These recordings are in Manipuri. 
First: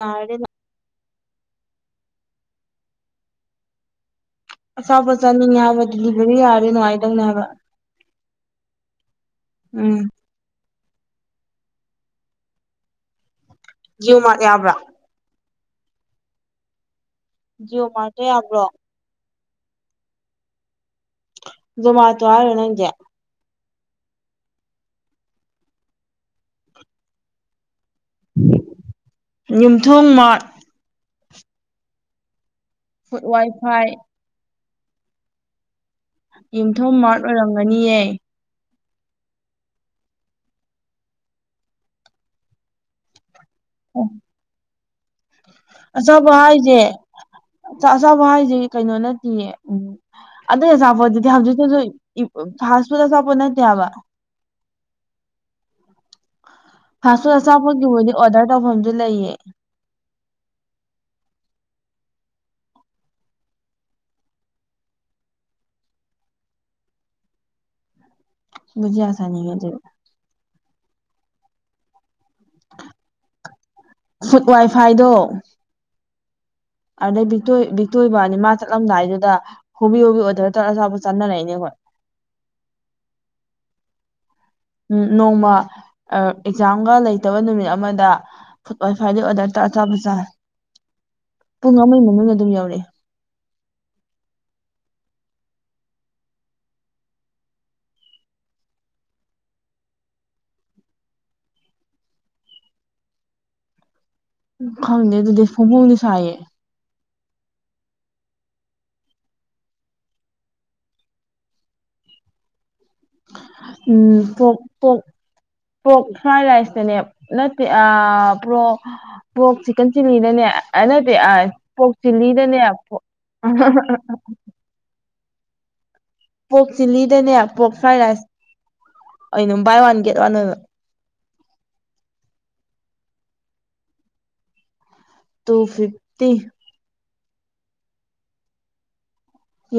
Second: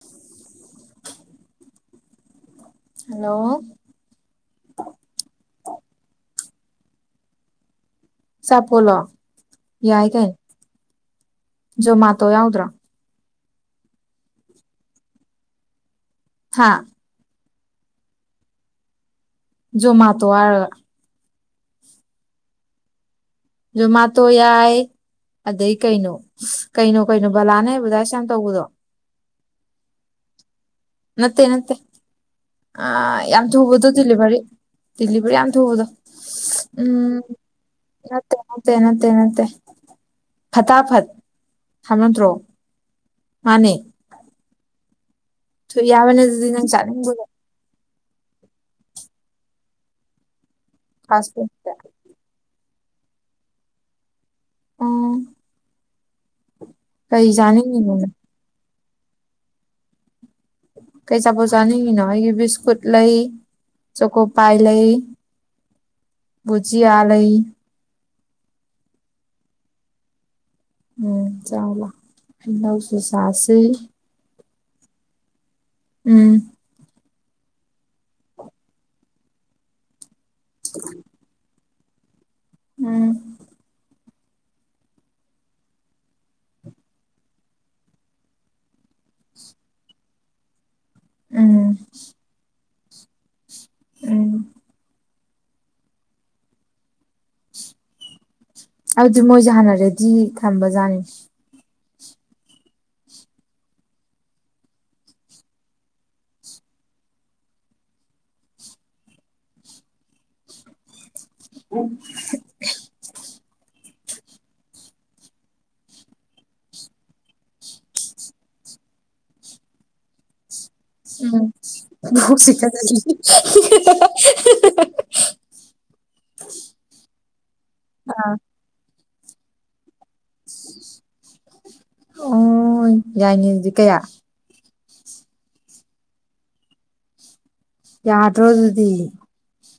ꯌꯥꯔꯗꯤ ꯍꯜꯂꯣ ꯑꯆꯥꯥꯄꯣꯠ ꯆꯥꯅꯤꯡꯉꯦ ꯍꯥꯏꯕ ꯗꯤꯂꯤꯚꯔꯤ ꯌꯥꯔꯗꯤ ꯅꯨꯡꯉꯥꯏꯗꯧꯅꯦ ꯍꯥꯏꯕ ꯆꯥꯄꯣꯠꯂꯣ ꯎꯝ ꯌꯥꯏ ꯀꯩꯅꯣ ꯖꯣꯃꯥꯇꯣ ꯌꯥꯎꯗ꯭ꯔꯣ ꯖꯤꯑꯣ ꯃꯥꯔꯠ ꯌꯥꯕ꯭ꯔꯥ ꯍꯥꯥ ꯖꯤꯑꯣ ꯃꯥꯔꯠꯇꯥ ꯌꯥꯕ꯭ꯔꯣ ꯖꯣꯃꯥꯇꯣ ꯍꯥꯏꯔꯒꯥ ꯖꯣꯃꯥꯇꯣ ꯍꯥꯏꯔꯣ ꯅꯪꯖꯦ ꯖꯣꯃꯥꯇꯣ ꯌꯥꯏ ꯑꯗꯩ ꯀꯩꯅꯣ ꯀꯩꯅꯣ ꯀꯩꯅꯣ ꯕꯂꯥꯅꯥ ꯑꯦꯕꯗꯥꯥꯏꯁ ꯇꯧꯕꯗꯣ ꯌꯨꯝꯊꯣꯡ ꯃꯥꯔꯠ ꯅꯠꯇꯦ ꯅꯠꯇꯦ ꯑ ꯐꯨꯗ ꯌꯥꯝ ꯋꯥꯏ ꯐꯥꯏ ꯊꯨꯕꯗꯣ ꯗꯤꯂꯤꯚꯔꯤ ꯗꯤꯂꯤꯚꯔꯤ ꯌꯥꯝ ꯊꯨꯕꯗꯣ ꯌꯨꯝꯊꯣꯡ ꯎꯝ ꯃꯥꯔꯠ ꯑꯣꯏꯔꯝꯒꯅꯤꯌꯦ ꯅꯠꯇꯦ ꯅꯠꯇꯦ ꯅꯠꯇꯦ ꯅꯠꯇꯦ ꯐꯠꯇꯥ ꯐꯠ ꯅꯠꯇ꯭ꯥꯔꯣ ꯃꯥꯅꯦ ꯊꯨ ꯌꯥꯕꯅꯦ ꯑꯆꯥꯄꯣꯠ ꯑꯗꯨꯗꯤ ꯅꯪ ꯍꯥꯏꯖꯦ ꯆꯥꯅꯤꯡꯕꯗꯣ ꯑꯆꯥ ꯑꯆꯥꯄꯣꯠ ꯍꯥꯏꯁꯦ ꯀꯩꯅꯣ ꯅꯠꯇꯤꯌꯦ ꯎꯝ ꯑꯇꯩ ꯑꯆꯥꯄꯣꯠꯗꯨꯗꯤ ꯐꯥꯁ ꯍꯧꯖꯤꯛꯇꯤ ꯐꯨꯗꯇ ꯐꯥꯁ ꯐꯨꯗ ꯑꯆꯥꯄꯣꯠ ꯅꯠꯇꯦ ꯍꯥꯏꯕꯥ ꯎꯝ ꯐꯥꯁ ꯀꯩ ꯐꯨꯗ ꯑꯆꯥꯄꯣꯠ ꯆꯥꯅꯤꯡꯉꯤꯅꯣ ꯗꯨꯕꯨꯗꯤ ꯅꯪ ꯑꯣꯔꯗꯔ ꯇꯧꯐꯝꯗꯨ ꯂꯩꯌꯦ ꯀꯩ ꯆꯥꯄꯣꯠ ꯆꯥꯅꯤꯡꯉꯤꯅꯣ ꯑꯩꯒꯤ ꯕꯤꯁꯀꯨꯠ ꯂꯩ ꯆꯣꯀꯣ ꯄꯥꯏ ꯂꯩ ꯕꯨꯖꯤꯌꯥ ꯂꯩ ꯕꯨꯖꯤꯌꯥ ꯆꯥꯅꯤꯡꯉꯦ ꯑꯗꯨꯗꯤ ꯎꯝ ꯆꯥꯎꯂꯥꯎ ꯍꯩꯅꯧꯁꯨ ꯆꯥꯁꯤ ꯐꯨꯗ ꯋꯥꯏꯐꯥꯏꯗꯣ ꯎꯝ ꯑꯗꯨꯗꯩ ꯕꯤꯛꯇꯣꯏꯕꯅꯤ ꯃꯥ ꯆꯠꯂꯝꯗꯥꯏꯗꯨꯗ ꯍꯣꯕꯦ ꯍꯣꯕꯦ ꯑꯣꯗꯔ ꯇꯧꯔꯒꯥ ꯑꯥꯆꯥꯄꯣꯠ ꯆꯥꯅꯥꯔꯛꯏꯅꯦ ꯈꯣꯏ ꯎꯝ ꯎꯝ ꯅꯣꯡꯃ ꯑꯦꯛꯖꯥꯝꯒ ꯂꯩꯇꯕ ꯅꯨꯃꯤꯠ ꯑꯃꯥꯗ ꯐꯨꯗ ꯋꯥꯏ ꯐꯥꯏꯗꯥ ꯑꯣꯗꯔ ꯑꯆꯥ‍ꯄꯣꯠ ꯆꯥ ꯎꯝ ꯄꯨꯡ ꯑꯃꯒꯤ ꯃꯅꯨꯡꯗ ꯑꯗꯨꯝ ꯌꯧꯔꯛꯑꯦ ꯎꯝ ꯑꯗꯨꯗꯤ ꯃꯣꯏꯁꯦ ꯍꯥꯟꯅ ꯔꯦꯗꯤ ꯊꯝꯕꯖꯥꯠꯅꯤ ꯈꯪꯗꯦ ꯑꯗꯨꯗꯤ ꯐꯣꯡ ꯐꯣꯡꯗꯤ ꯁꯥꯏꯌꯦ [unintelligible] ꯎꯝ ꯄꯣꯛ ꯄꯣꯛ ꯐ꯭ꯔꯥꯏ ꯔꯥꯏꯁꯇꯅꯦ ꯅꯠꯇꯦ ꯄ꯭ꯔꯣ ꯄꯣꯛ ꯆꯤꯛꯀꯟ ꯆꯤꯂꯤꯅꯅꯦ [unintelligible] [unintelligible] ꯄꯣꯛ ꯆꯤꯂꯤꯗꯅꯦ ꯄꯣꯛ ꯐ꯭ꯔꯥꯏ ꯔꯥꯏꯁ ꯑꯥ ꯕꯥꯏ ꯋꯥꯟ ꯒꯦꯠ ꯋꯥꯟ ꯟꯠꯇꯔꯣ ꯑꯣ ꯌꯥꯏꯅꯦ ꯑꯗꯨꯗꯤ ꯀꯩꯕꯥ ꯇꯨ ꯐꯤꯐꯇꯤ ꯌꯥꯗꯔꯣ ꯑꯗꯨꯗꯤ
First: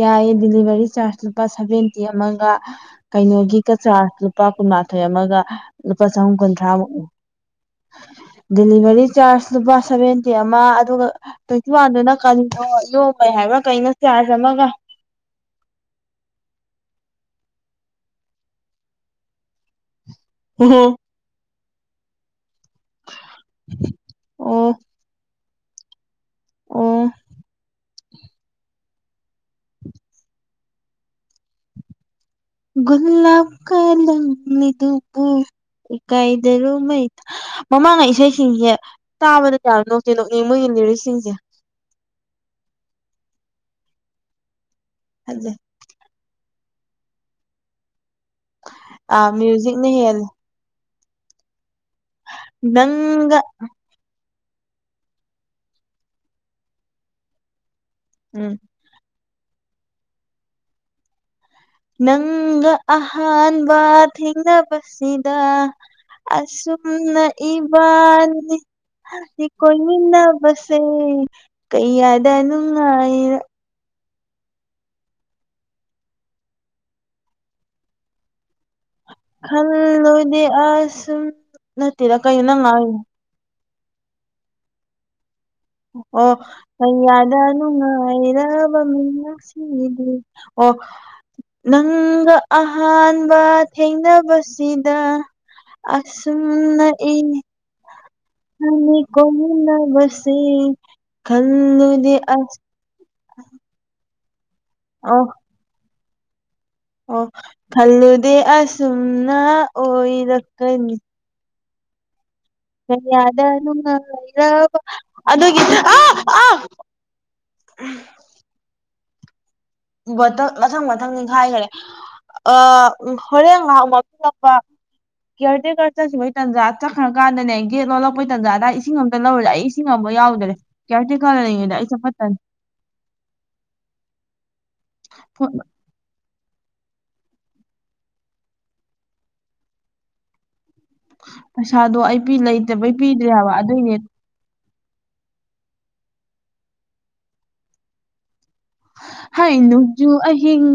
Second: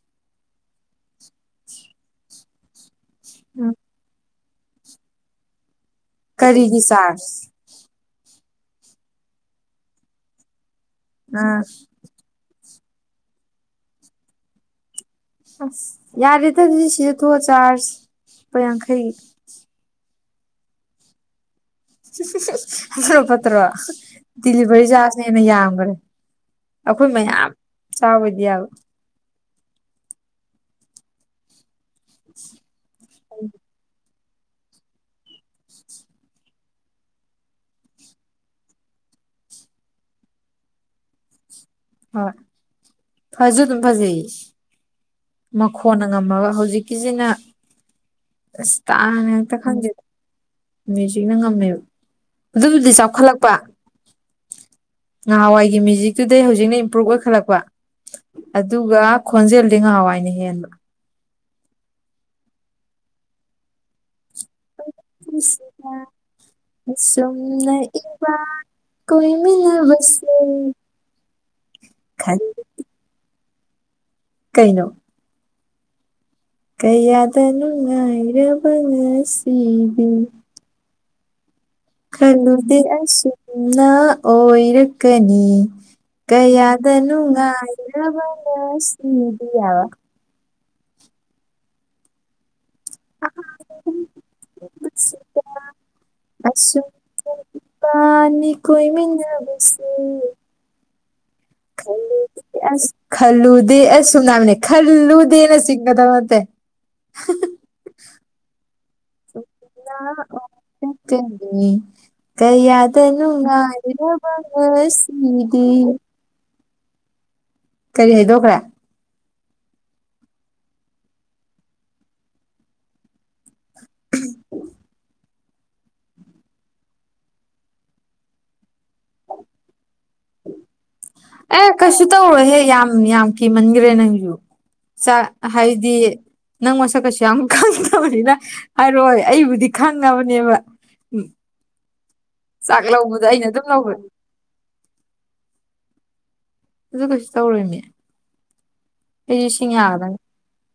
ꯌꯥꯏꯌꯦ ꯗꯦꯂꯤꯚꯔꯤ ꯆꯥꯔꯖ ꯂꯨꯄꯥ ꯁꯚꯦꯟꯇꯤ ꯑꯃꯒ ꯎꯝ ꯀꯩꯅꯣꯒꯤꯒ ꯆꯥꯔꯖ ꯂꯨꯄꯥ ꯀꯨꯟꯃꯥꯊꯣꯏ ꯑꯃꯒ ꯂꯨꯄꯥ ꯆꯍꯨꯝ ꯀꯔꯤꯒꯤ ꯀꯨꯟꯊ꯭ꯔꯥꯃꯨꯛ ꯆꯥꯔꯖ ꯗꯦꯂꯤꯚꯔꯤ ꯆꯥꯔꯖ ꯂꯨꯄꯥ ꯁꯚꯦꯟꯇꯤ ꯑꯃ ꯑꯗꯨꯒ ꯑꯥ ꯇ꯭ꯋꯦꯟꯇꯤ ꯋꯥꯟꯗꯨꯅ ꯀꯟꯗꯣ ꯌꯣꯒꯩ ꯍꯥꯏꯕ꯭ꯔꯥ ꯀꯩꯅꯣ ꯆꯥꯖꯃꯒ ꯑꯁ ꯌꯥꯔꯦꯗ ꯑꯗꯨꯗꯤ ꯁꯤꯗ ꯊꯣꯛꯑꯣ ꯆꯥꯔꯖ ꯂꯨꯄꯥ ꯌꯥꯡꯈꯩ ꯍ ꯍꯣ ꯐꯠꯇ꯭ꯔꯣ ꯐꯠꯇ꯭ꯔꯣ ꯑꯣ ꯗꯤꯜꯂꯤꯚꯔꯤꯖꯥꯔꯥꯁꯅ ꯍꯦꯟꯅ ꯌꯥꯝꯈ꯭ꯔꯦ ꯑꯣ ꯑꯩꯈꯣꯏ ꯃꯌꯥꯝ ꯆꯥꯕꯗꯤ ꯌꯥꯕ ꯒꯨꯂꯥꯞꯀꯀ ꯂꯪꯅꯤꯗꯨꯏꯀꯥꯏꯗꯔꯣ ꯃꯩ ꯃꯃꯥꯡꯉ ꯩꯏꯁꯩꯁꯤꯡꯁꯦ ꯇꯥꯕꯗ ꯀꯌꯥ ꯅꯣꯛꯇꯦ ꯅꯣꯛꯅꯤꯡ ꯃꯣꯏꯒꯤ ꯂꯤꯔꯤꯁꯁꯤꯡꯁꯦ ꯍꯣꯏ ꯐꯖꯨ ꯑꯗꯨꯝꯐꯖꯤ ꯍꯥꯏꯗꯦ ꯃꯈꯣꯟꯅ ꯉꯝꯃꯒ ꯍꯧꯖꯤꯛꯀꯤꯁꯤꯅ ꯑꯁ ꯑ ꯇꯥꯡꯅꯦ ꯑꯦꯛꯇ ꯃ꯭ꯌꯨꯖꯤꯛꯅ ꯈꯪꯖꯗ ꯍꯦꯜꯂꯦ ꯃꯦꯖꯤꯛꯅ ꯉꯝꯃꯦꯕ ꯑꯗꯨꯕꯨꯗꯤ ꯅꯪꯒ ꯆꯥꯎꯈꯠꯂꯛꯄ ꯅꯍꯥꯟꯋꯥꯏꯒꯤ ꯃ꯭ꯌꯨꯖꯤꯛꯇꯨꯗꯩ ꯍꯧꯖꯤꯛꯅ ꯏꯝꯄ꯭ꯔꯨꯚ ꯑꯣꯏꯈꯠꯂꯛꯄ ꯎꯝ ꯑꯗꯨꯒ ꯈꯣꯟꯖꯦꯜꯗꯤ ꯉꯍꯥꯟꯋꯥꯏꯅ ꯍꯦꯟꯕ ꯅꯪꯒ ꯑꯍꯥꯟ ꯊꯦꯪꯅꯥꯕꯥꯅ ꯁꯤꯗ ꯑꯁꯨꯝꯅ ꯏꯕꯥꯅꯤ ꯀꯣꯏ ꯃꯤꯟꯅ ꯀꯣꯏꯃꯤꯟꯅꯕꯁꯦ ꯁꯦ ꯀꯩ ꯈꯟ ꯌꯥꯗꯅ ꯅꯨꯪꯉꯥꯏꯇꯥꯕꯥ ꯀꯩꯅꯣ ꯀꯩꯌꯥꯗꯅꯨ ꯉꯥꯏꯔꯕ ꯉꯁꯤꯁꯦ ꯈꯜ ꯂꯨꯗꯦ ꯑꯁꯨꯝ ꯅꯠꯇꯦꯗ ꯀꯩꯅꯣ ꯅꯪ ꯈꯜꯂꯨꯗꯦ ꯉꯥꯡꯉꯤꯗꯣ ꯑꯁꯨꯝꯅ ꯑꯣꯏꯔꯛꯀꯅꯤ ꯑꯣ ꯑꯣ ꯀꯌꯥꯗ ꯃꯌꯥꯗ ꯅꯨꯡꯉꯥꯏꯔꯕ ꯅꯨꯡꯉꯥꯏꯔꯕ ꯃꯤ ꯉꯁꯤꯗꯤ ꯍꯥꯏꯕ ꯉꯁꯤꯗꯤ ꯑꯣ ꯅꯪꯒ ꯑꯍꯥꯟꯕ ꯊꯦꯡꯅꯕꯁꯤꯗ ꯑꯁꯨꯝꯅ ꯏꯕꯅꯤ ꯃꯤꯟꯅꯕꯁꯤ ꯀꯣꯏꯃꯤꯅꯕꯁꯦꯁ ꯈꯥꯜꯂꯨꯗꯦ ꯑꯁꯨꯝꯅ ꯈꯜꯂꯨꯗꯦ ꯑꯁ ꯈꯜꯂꯨꯗꯦ ꯑꯁ ꯁꯨꯝ ꯅꯥꯕꯅꯦ ꯑꯣ ꯈꯜꯂꯨꯗꯦꯅ ꯆꯤꯡꯒꯗꯕ ꯅꯠꯇꯦ ꯑꯣ ꯈꯜꯂꯨꯗꯦ ꯑꯁꯨꯝꯅ ꯑꯣꯏꯔꯛꯀꯅꯤ ꯀ [inaudible] ꯉꯁꯤꯗꯤ [unintelligible] ꯀꯔꯤ ꯍꯥꯏꯗꯣꯛꯈ꯭ꯔꯦ ꯕꯣꯇꯜ ꯃꯊꯪ ꯃꯊꯪ ꯅꯤꯡꯈꯥꯏꯈꯔꯦ ꯑ ꯎ ꯍꯣꯔꯦꯟ ꯉꯍꯥꯛ ꯃꯄꯤꯄ ꯀꯦꯌꯔ ꯇꯦꯀꯔ ꯆꯠꯁꯤꯈꯤꯕꯩ ꯇꯥꯟꯖꯥ ꯆꯠꯈ꯭ꯔꯀꯥꯟꯗꯅꯦ ꯒꯠ ꯂꯣꯜꯂꯛꯄꯩ ꯇꯥꯟꯖꯥꯗꯗꯥ ꯏꯁꯤꯡ ꯑꯃꯝꯇ ꯂꯧꯔꯗ ꯑꯩ ꯏꯁꯤꯡ ꯑꯃ ꯌꯥꯎꯦ ꯑꯦ ꯀꯩꯁꯨ ꯇꯧꯔꯣꯌꯦ ꯀꯤꯃꯟꯒꯔꯦ ꯅꯪꯖꯨ ꯍꯥꯏꯗꯤ ꯅꯪ ꯃꯁꯛꯀꯁꯨ ꯌꯥꯝ ꯈꯪꯗꯕꯅꯤꯅ ꯍꯥꯏꯔꯣꯏ ꯑꯩꯕꯨꯗꯤ ꯈꯪꯅꯕꯅꯦꯕ ꯄꯩꯁꯥꯗꯣ ꯑꯩ ꯆꯥꯛ ꯂꯩꯇꯕꯩ ꯂꯧꯕꯗꯣ ꯄꯤꯗ꯭ꯔꯦ ꯑꯩꯅ ꯍꯥꯏꯕ ꯑꯗꯨꯝ ꯑꯗꯨꯏꯅꯦ ꯂꯧꯈ꯭ꯔꯦ ꯑꯗꯨꯁꯨ ꯀꯩꯁꯨ ꯇꯧꯔꯣꯏꯃꯤ ꯑꯩꯁꯨ ꯍꯥꯏ ꯁꯤꯡ ꯅꯨꯨꯡꯖꯨ ꯑꯍꯤꯡ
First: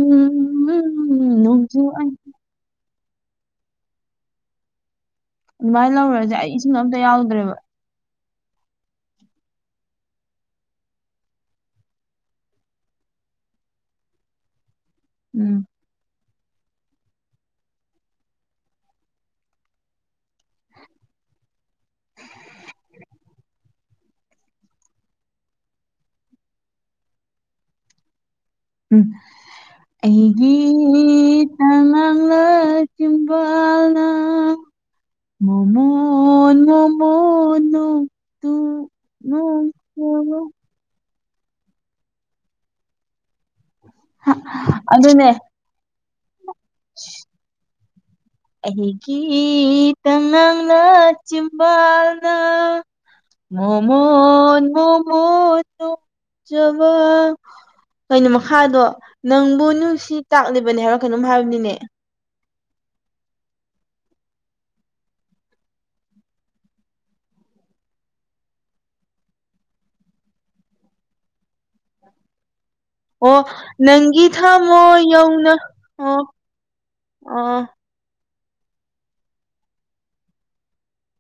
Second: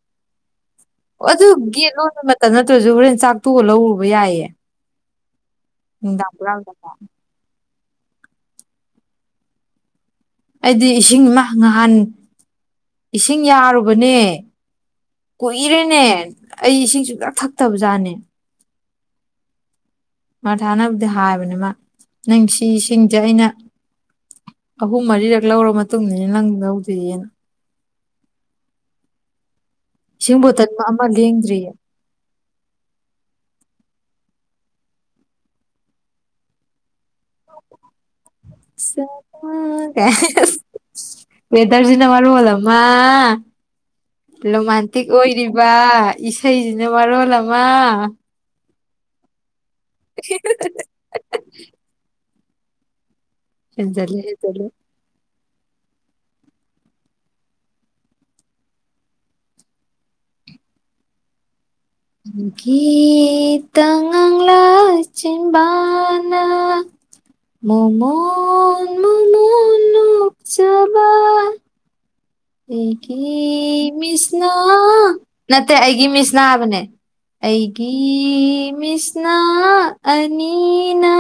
ꯑꯣ ꯑꯗꯨ ꯅꯣꯡꯖꯨ ꯒꯦꯠ ꯑꯍꯤꯡ ꯂꯣꯟꯕ ꯃꯇꯝ ꯅꯠꯇ꯭ꯔꯁꯨ ꯍꯣꯔꯦꯟ ꯆꯥꯛꯇꯣꯛꯑ ꯂꯧꯔꯨꯕ ꯌꯥꯏꯌꯦ ꯑꯗꯨꯃꯥꯏꯅ ꯅꯨꯡꯗꯥꯡ ꯂꯧꯔꯁꯦ ꯑꯩ ꯏꯁꯤꯡ ꯍꯨꯔꯥꯟꯕꯗ ꯑꯝꯇ ꯌꯥꯎꯗ꯭ꯔꯦꯕ ꯑꯩꯗꯤ ꯏꯁꯤꯡ ꯅꯍꯥꯟ ꯏꯁꯤꯡ ꯌꯥꯔꯨꯕꯅꯦ ꯎꯝ ꯀꯣꯏꯔꯦꯅꯦ ꯑꯩ ꯏꯁꯤꯡꯁꯨ ꯀ ꯊꯛꯛꯇꯕ ꯖꯥꯠꯅꯦ ꯃꯥ ꯊꯥꯅꯕꯗꯤ ꯍꯥꯏꯕꯅꯤꯃ ꯅꯪ ꯁꯤꯁꯤꯡꯁꯦ ꯑꯩꯅ ꯑꯍꯨꯝ ꯃꯔꯤꯔꯛ ꯂꯧꯔ ꯃꯇꯨꯡꯅꯦ ꯅꯪ ꯂꯧꯗꯣꯏꯔꯤꯌꯦꯅ ꯎꯝ ꯏꯁꯤꯡ ꯑꯩꯒꯤ ꯕꯣꯇꯜ ꯑꯃ ꯂꯦꯡꯗ꯭ꯔꯤꯌꯦ ꯇꯪ ꯃꯥꯡꯂꯥ ꯆꯕꯥꯜꯅ ꯃꯣꯃꯣꯟ ꯃꯃꯣꯟ ꯅꯣꯛꯆꯕ ꯦꯇꯔꯖꯤꯅ ꯃꯔꯔ ꯍꯣꯂꯃ ꯔꯣꯃꯥꯟꯇꯤꯛ ꯑꯗꯨꯅꯦ ꯑꯣꯏꯔꯤꯕ ꯏꯁꯩꯁꯤꯅ ꯃꯔꯣꯜ ꯑꯃꯃ ꯑꯩꯒꯤꯇ ꯅꯪꯅ ꯆꯕꯥꯜꯅ ꯍꯦꯟꯖꯜꯂꯦ ꯃꯣꯃꯣꯟ ꯍꯦꯟꯖꯜꯂꯦ ꯃꯣꯃꯣꯟ ꯇ ꯆꯕ ꯀꯩꯅꯣ ꯃꯈꯥꯗꯣ ꯅꯪꯕꯨ ꯅꯨꯡꯁꯤ ꯇꯥꯛꯂꯤꯕꯅꯦ ꯍꯥꯏꯕꯔꯣ ꯀꯩꯅꯣꯝ ꯍꯥꯏꯕꯅꯤꯅꯦ ꯒꯤꯇꯪꯪꯂ ꯂ ꯆꯤꯟꯕꯥꯅ ꯃꯣꯃꯣꯟꯣꯟ ꯃꯣꯃꯣꯟ ꯂꯨꯞꯆꯕ ꯑꯣ ꯅꯪꯒꯤ ꯊꯝꯃꯣ ꯌꯧꯅ ꯑꯣ ꯑ ꯀꯤ ꯃꯤꯁꯅꯥ ꯑꯅꯤꯅꯥ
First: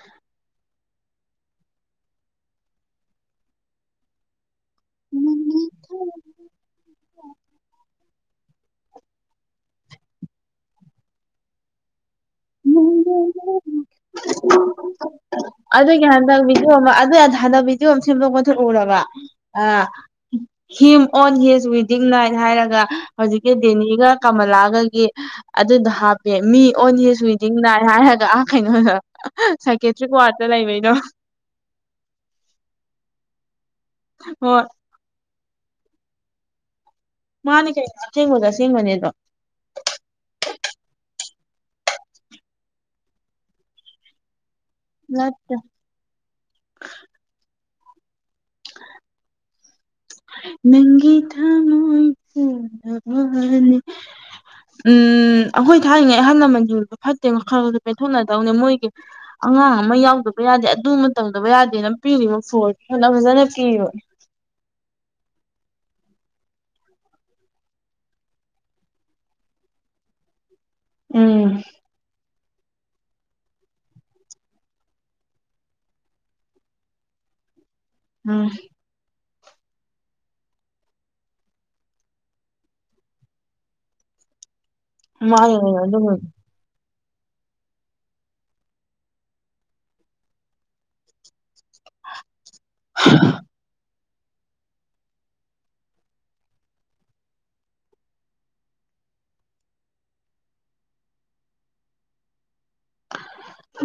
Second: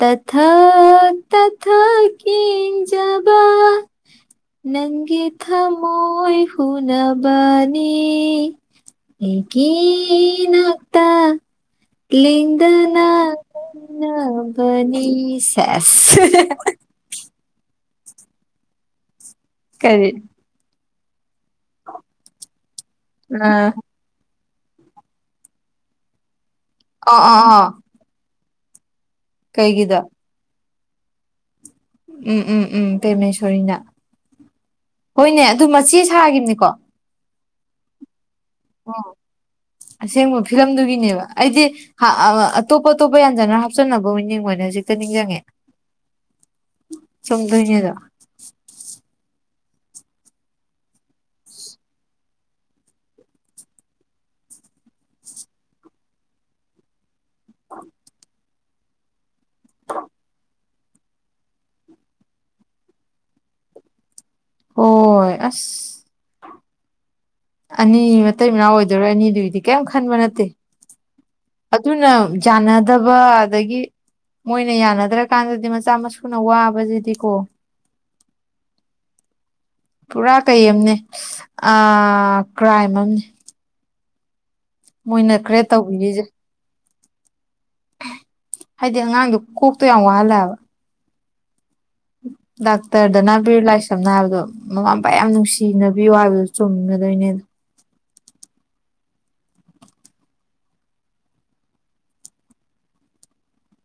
ꯇꯊꯥ ꯇꯊꯥ ꯀꯖꯕ ꯅꯪꯒꯤꯤ ꯅꯪꯒꯤ ꯊ ꯊꯝꯃꯣꯏ ꯃꯣꯏꯣꯏ ꯍꯨꯅꯕꯅꯤ ꯍ ꯅꯛꯇ ꯂꯤꯗꯅ ꯌꯧꯅ ꯀꯟꯅꯕꯅꯤ ꯑꯗꯨꯒꯤ ꯁꯁ ꯍꯟꯗꯛ ꯚꯤꯗꯤꯑꯣ ꯑꯗꯨ ꯌꯥꯝ ꯍꯥꯟꯅꯕꯤꯗꯨ ꯑꯃ ꯁꯦꯝꯗꯣꯛ ꯑꯣꯊꯣꯛꯎꯔꯕ ꯑꯥ ꯀꯔꯤ ꯍꯤꯝ ꯑꯣꯟ ꯍꯤꯁ ꯋꯤꯗꯤꯡ ꯅꯥꯏꯠ ꯍꯥꯏꯔꯒ ꯍꯧꯖꯤꯛꯀꯤ ꯑ ꯗꯦꯅꯤꯒ ꯀꯃꯂꯥꯒꯒꯤ ꯑꯗꯨꯗꯣ ꯍꯥꯞꯄꯦ ꯃꯤ ꯑ ꯑꯣꯟꯁꯤ ꯑ ꯁꯨꯋꯤꯗꯤꯤꯡ ꯑ ꯅꯥꯏ ꯍꯥꯏꯔꯒ ꯑꯥ ꯈꯩꯅꯣ ꯀꯩꯒꯤꯗ ꯁꯥꯏꯀꯦꯇ꯭ꯔꯤꯛ ꯋꯥꯔꯗꯇ ꯂꯩꯕꯩꯅꯣ ꯎꯝ ꯎꯝ ꯎꯝ ꯄꯦꯔꯃꯦꯁꯔꯤꯅ ꯍꯣꯏ ꯍꯣꯏꯅꯦ ꯑꯗꯨ ꯃꯆꯦ ꯁꯥꯈꯤꯕꯅꯤꯀꯣ ꯃꯥꯅꯤ ꯀ ꯁꯤꯃꯗ ꯎꯝ ꯁꯤꯃꯅꯤꯗ ꯑꯁꯦꯡꯕ ꯐꯤꯂꯝꯗꯨꯒꯤꯅꯦꯕ ꯑꯩꯗꯤ ꯑ ꯑꯇꯣꯞ ꯑꯇꯣꯞꯄ ꯌꯥꯟꯖꯅ ꯍꯥꯞꯆꯤꯟꯅꯕ ꯑꯣꯏꯅ ꯌꯦꯉꯦ ꯍꯧꯖꯤꯛ ꯛꯇ ꯅꯤꯡꯁꯤꯡꯪꯉꯦ ꯅꯠꯇꯦ ꯆꯨꯝꯗꯣꯏꯅꯦꯗꯣ ꯅꯪꯒꯤ ꯊ ꯃꯣꯏ ꯆꯅꯤ ꯎꯝ ꯑꯩꯈꯣꯏ ꯊꯥꯛꯏꯉꯩ ꯑꯍꯜ ꯂꯃꯟꯖꯨꯔꯗꯣ ꯐꯠꯇꯦ ꯈꯜꯗ ꯄꯦꯟꯊꯣꯛꯅꯗꯧꯅꯦ ꯃꯣꯏꯒꯤ ꯑꯉꯥꯡ ꯑꯃ ꯌꯥꯎꯗꯕ ꯌꯥꯗꯦ ꯑꯗꯨꯃ ꯇꯧꯗꯕ ꯌꯥꯗꯦ ꯅ ꯄꯤꯔꯤꯕ ꯐꯣꯟ ꯐꯣꯟꯅ ꯐꯖꯅ ꯄꯤꯕ ꯍꯣꯏ ꯑꯁ ꯑꯅꯤ ꯃꯇꯩ ꯃꯅꯥꯎ ꯑꯣꯏꯗꯣꯏꯔꯣꯏ ꯑꯅꯤꯗꯨꯒꯤꯗꯤ ꯀꯔꯤꯝ ꯈꯟꯕ ꯅꯠꯇꯦ ꯎꯝ ꯑꯗꯨꯅ ꯌꯥꯅꯗꯕ ꯑꯗꯒꯤ ꯃꯣꯏꯅ ꯌꯥꯅꯗ꯭ꯔꯀꯥꯟꯗꯗꯤ ꯃꯆꯥ ꯃꯁꯨꯅ ꯋꯥꯕꯁꯤꯗꯤ ꯀꯣ ꯎꯝ ꯄꯨꯔꯥ ꯀꯩ ꯑꯅꯦ ꯀ꯭ꯔꯥꯏꯝ ꯑꯅꯦ ꯃꯣꯏꯅ ꯈꯔꯦ ꯃꯥꯒꯤꯅꯦ ꯑꯗꯨꯒ ꯇꯧꯕꯤꯅꯤꯁꯦ ꯍꯥꯏꯗꯤ ꯑꯉꯥꯡꯗꯣ ꯀꯣꯛꯇꯣ ꯌꯥꯝ ꯋꯥꯍꯜꯂꯑꯕ ꯗꯥꯛꯇꯔꯗꯅꯥ ꯕꯤꯔꯂ ꯁꯝꯅ ꯍꯥꯏꯔꯕꯗꯣ ꯃꯃꯥ ꯃꯄꯥ ꯌꯥꯝ ꯅꯨꯡꯁꯤꯅꯕꯤꯌꯨ ꯍꯥꯏꯕꯗꯨꯣ ꯆꯨꯝꯒꯗꯣꯏꯅꯦ ꯑ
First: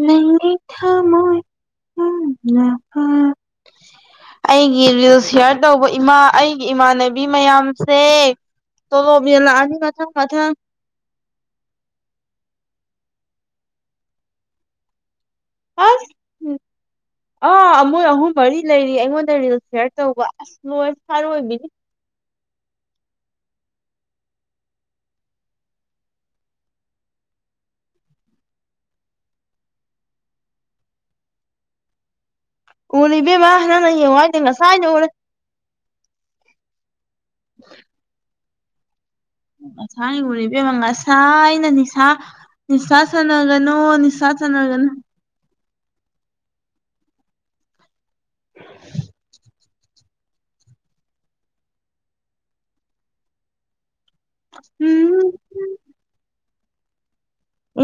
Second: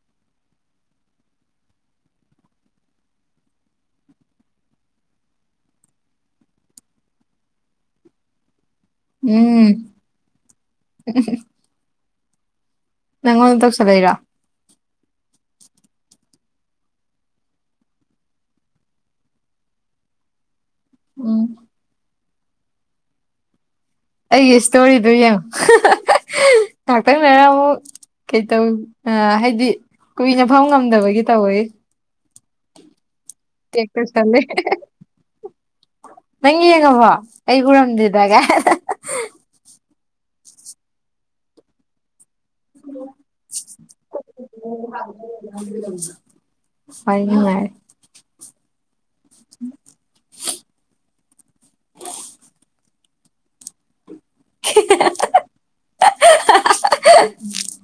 ꯅꯉ ꯊꯥ ꯃꯣꯏ ꯎ ꯑꯩꯒꯤ ꯔꯤꯜ ꯁꯤꯌꯥꯔ ꯇꯧꯕ ꯏꯃꯥ ꯑꯩꯒꯤ ꯏꯃꯥꯟꯅꯕꯤ ꯃꯌꯥꯝꯁꯦ ꯇ ꯃꯤ ꯂꯅꯤ ꯀꯊ ꯀꯊꯥ ꯎꯝ ꯅꯪꯉꯣꯟꯗ ꯇꯧꯁꯂꯏꯔꯣ ꯑ ꯎ ꯑꯥ ꯑꯃꯣꯏ ꯑꯍꯨꯝ ꯃꯔꯤ ꯂꯩꯔꯤ ꯑꯩꯉꯣꯟꯗ ꯔꯤꯜ ꯁꯤꯌꯥꯔ ꯇꯧꯕ ꯑꯁ ꯅꯣꯏ ꯎꯝ ꯁꯥꯔꯣꯏꯕꯤꯅꯤ ꯑꯩꯒꯤ ꯏꯁꯇꯣꯔꯤꯗꯨ ꯌꯦꯡꯉꯣ ꯉꯥꯛꯇꯪꯅꯔ ꯑꯃꯨꯛ ꯀꯩꯇꯧ ꯍꯥꯏꯗꯤ ꯀꯨꯏꯅ ꯐꯪ ꯉꯝꯗꯕꯒꯤ ꯇꯧꯋꯦ ꯎꯔꯦ ꯏꯕꯦꯝꯃ ꯇꯦꯛ ꯅꯪꯅ ꯌꯦꯡꯉꯣ ꯇꯧꯁꯜꯂꯦ [unintelligible] ꯉꯁꯥꯏꯅ ꯎꯔꯦ ꯅꯪ ꯌꯦꯡꯉꯕ ꯑꯩꯩ ꯎꯔꯝꯗꯦꯗ ꯉꯁꯥꯏ ꯎꯔꯦ ꯕꯦꯝꯃ ꯉꯁꯥꯏꯅ ꯅꯤꯁꯥ ꯅꯤꯡꯁꯥ ꯁꯅꯒꯅꯣ ꯅꯤꯁꯥ ꯁꯅꯥꯒꯅꯣ [unintelligible] [unintelligible] ꯎꯝ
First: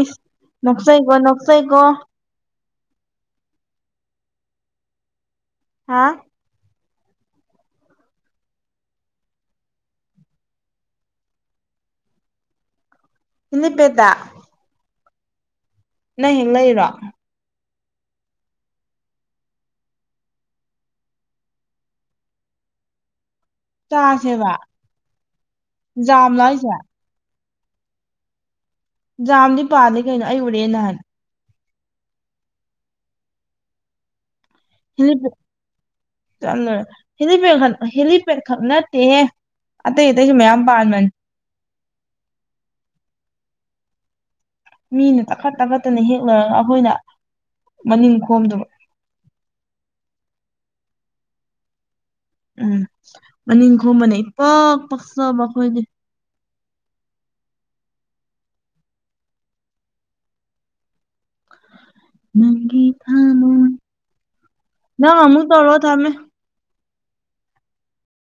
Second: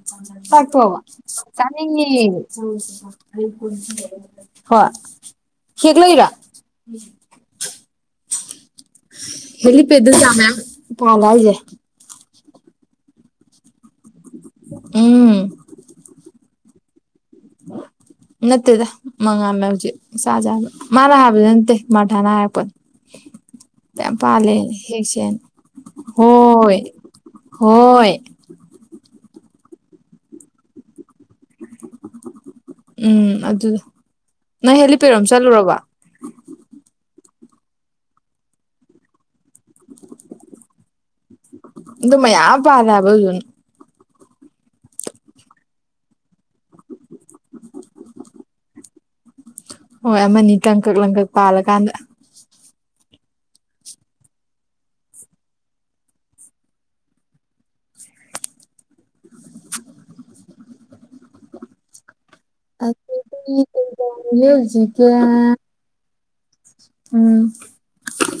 ꯏꯁ ꯅꯣꯛꯆꯩꯀꯣ ꯅꯣꯛꯆꯩꯀꯣ ꯆꯅꯤꯡꯉꯦ ꯍꯣꯏ ꯍꯦꯛ ꯍꯥ ꯂꯩꯕ꯭ꯔꯥ [unintelligible] ꯍꯦꯂꯤ ꯄꯦꯗ ꯆꯥ ꯃꯌꯝ ꯄꯜꯂꯦ ꯍꯥꯏꯖꯦ ꯍꯦꯂꯤꯄꯦꯠꯇ ꯎꯝ ꯅꯪ ꯍꯦꯛ ꯂꯩꯔꯣ [inaudible] ꯅꯠꯇꯦꯗ ꯃꯉꯥꯝꯃꯦ ꯍꯧꯖꯤꯛ ꯆꯥꯖꯦ ꯍꯥꯏꯕ ꯃꯥꯅ ꯍꯥꯏꯕꯗꯤ ꯅꯠꯇꯦ ꯃꯥꯊꯥꯅ ꯍꯥꯏꯔꯛꯄꯅꯤ [inaudible] ꯌꯥꯝ ꯄꯥꯂꯦ ꯍꯦꯛꯁꯦꯅ ꯖꯥꯝꯂꯣ ꯍꯥꯏꯁꯦ ꯍꯣꯏ ꯍꯣꯏ ꯖꯥꯝꯗꯤ ꯄꯥꯂꯤ ꯀꯩꯅꯣ ꯑꯩ ꯎꯔꯦ ꯅꯍꯥꯟ ꯎꯝ ꯑꯗꯨꯗ ꯅꯣ ꯍꯦꯂꯤꯄꯦꯗ ꯔꯣꯝ ꯍꯦꯂꯤꯄꯦꯠ ꯆꯠꯂꯨꯔꯕꯣ ꯆꯠꯂꯨꯔꯦ ꯍꯦꯂꯤꯄꯦꯗ ꯍꯦꯂꯤꯄꯦꯗ ꯈꯛ ꯅꯠꯇꯦꯍꯦ ꯑꯇꯩ ꯑꯇꯩꯁꯨ ꯃꯌꯥꯝ ꯄꯥꯟꯕꯅꯦ ꯑꯗꯨ ꯃꯌꯥꯝ ꯄꯥꯜꯂꯦ ꯍꯥꯏꯕ ꯑꯗꯨꯗꯨ ꯃꯤꯅ ꯇꯥꯈꯠ ꯇꯥꯈꯠꯇꯅ ꯍꯦꯛ ꯂꯣꯏꯔꯒ ꯑꯩꯈꯣꯏꯅ ꯃꯅꯤꯡ ꯈꯣꯝꯗꯨꯕ ꯍꯣꯏ ꯑꯃꯅꯤ ꯇꯪ ꯀꯛ ꯂꯪꯀꯛ ꯄꯥꯜꯂꯀꯥꯟꯗ ꯎꯝ ꯃꯅꯤꯡ ꯈꯣꯝꯕꯅ ꯏꯄꯛ ꯄꯛꯆꯕ ꯑꯈꯣꯏꯗꯤ ꯅꯪꯒꯤ ꯑꯗꯨꯗꯤ ꯊꯃꯣꯏ ꯀꯩꯗꯧꯔꯤꯒꯦ ꯍꯧꯖꯤꯛꯀꯤ ꯅꯪ ꯑꯃꯨꯛ ꯇꯧꯔꯣ ꯊꯝꯃꯦ ꯎꯝ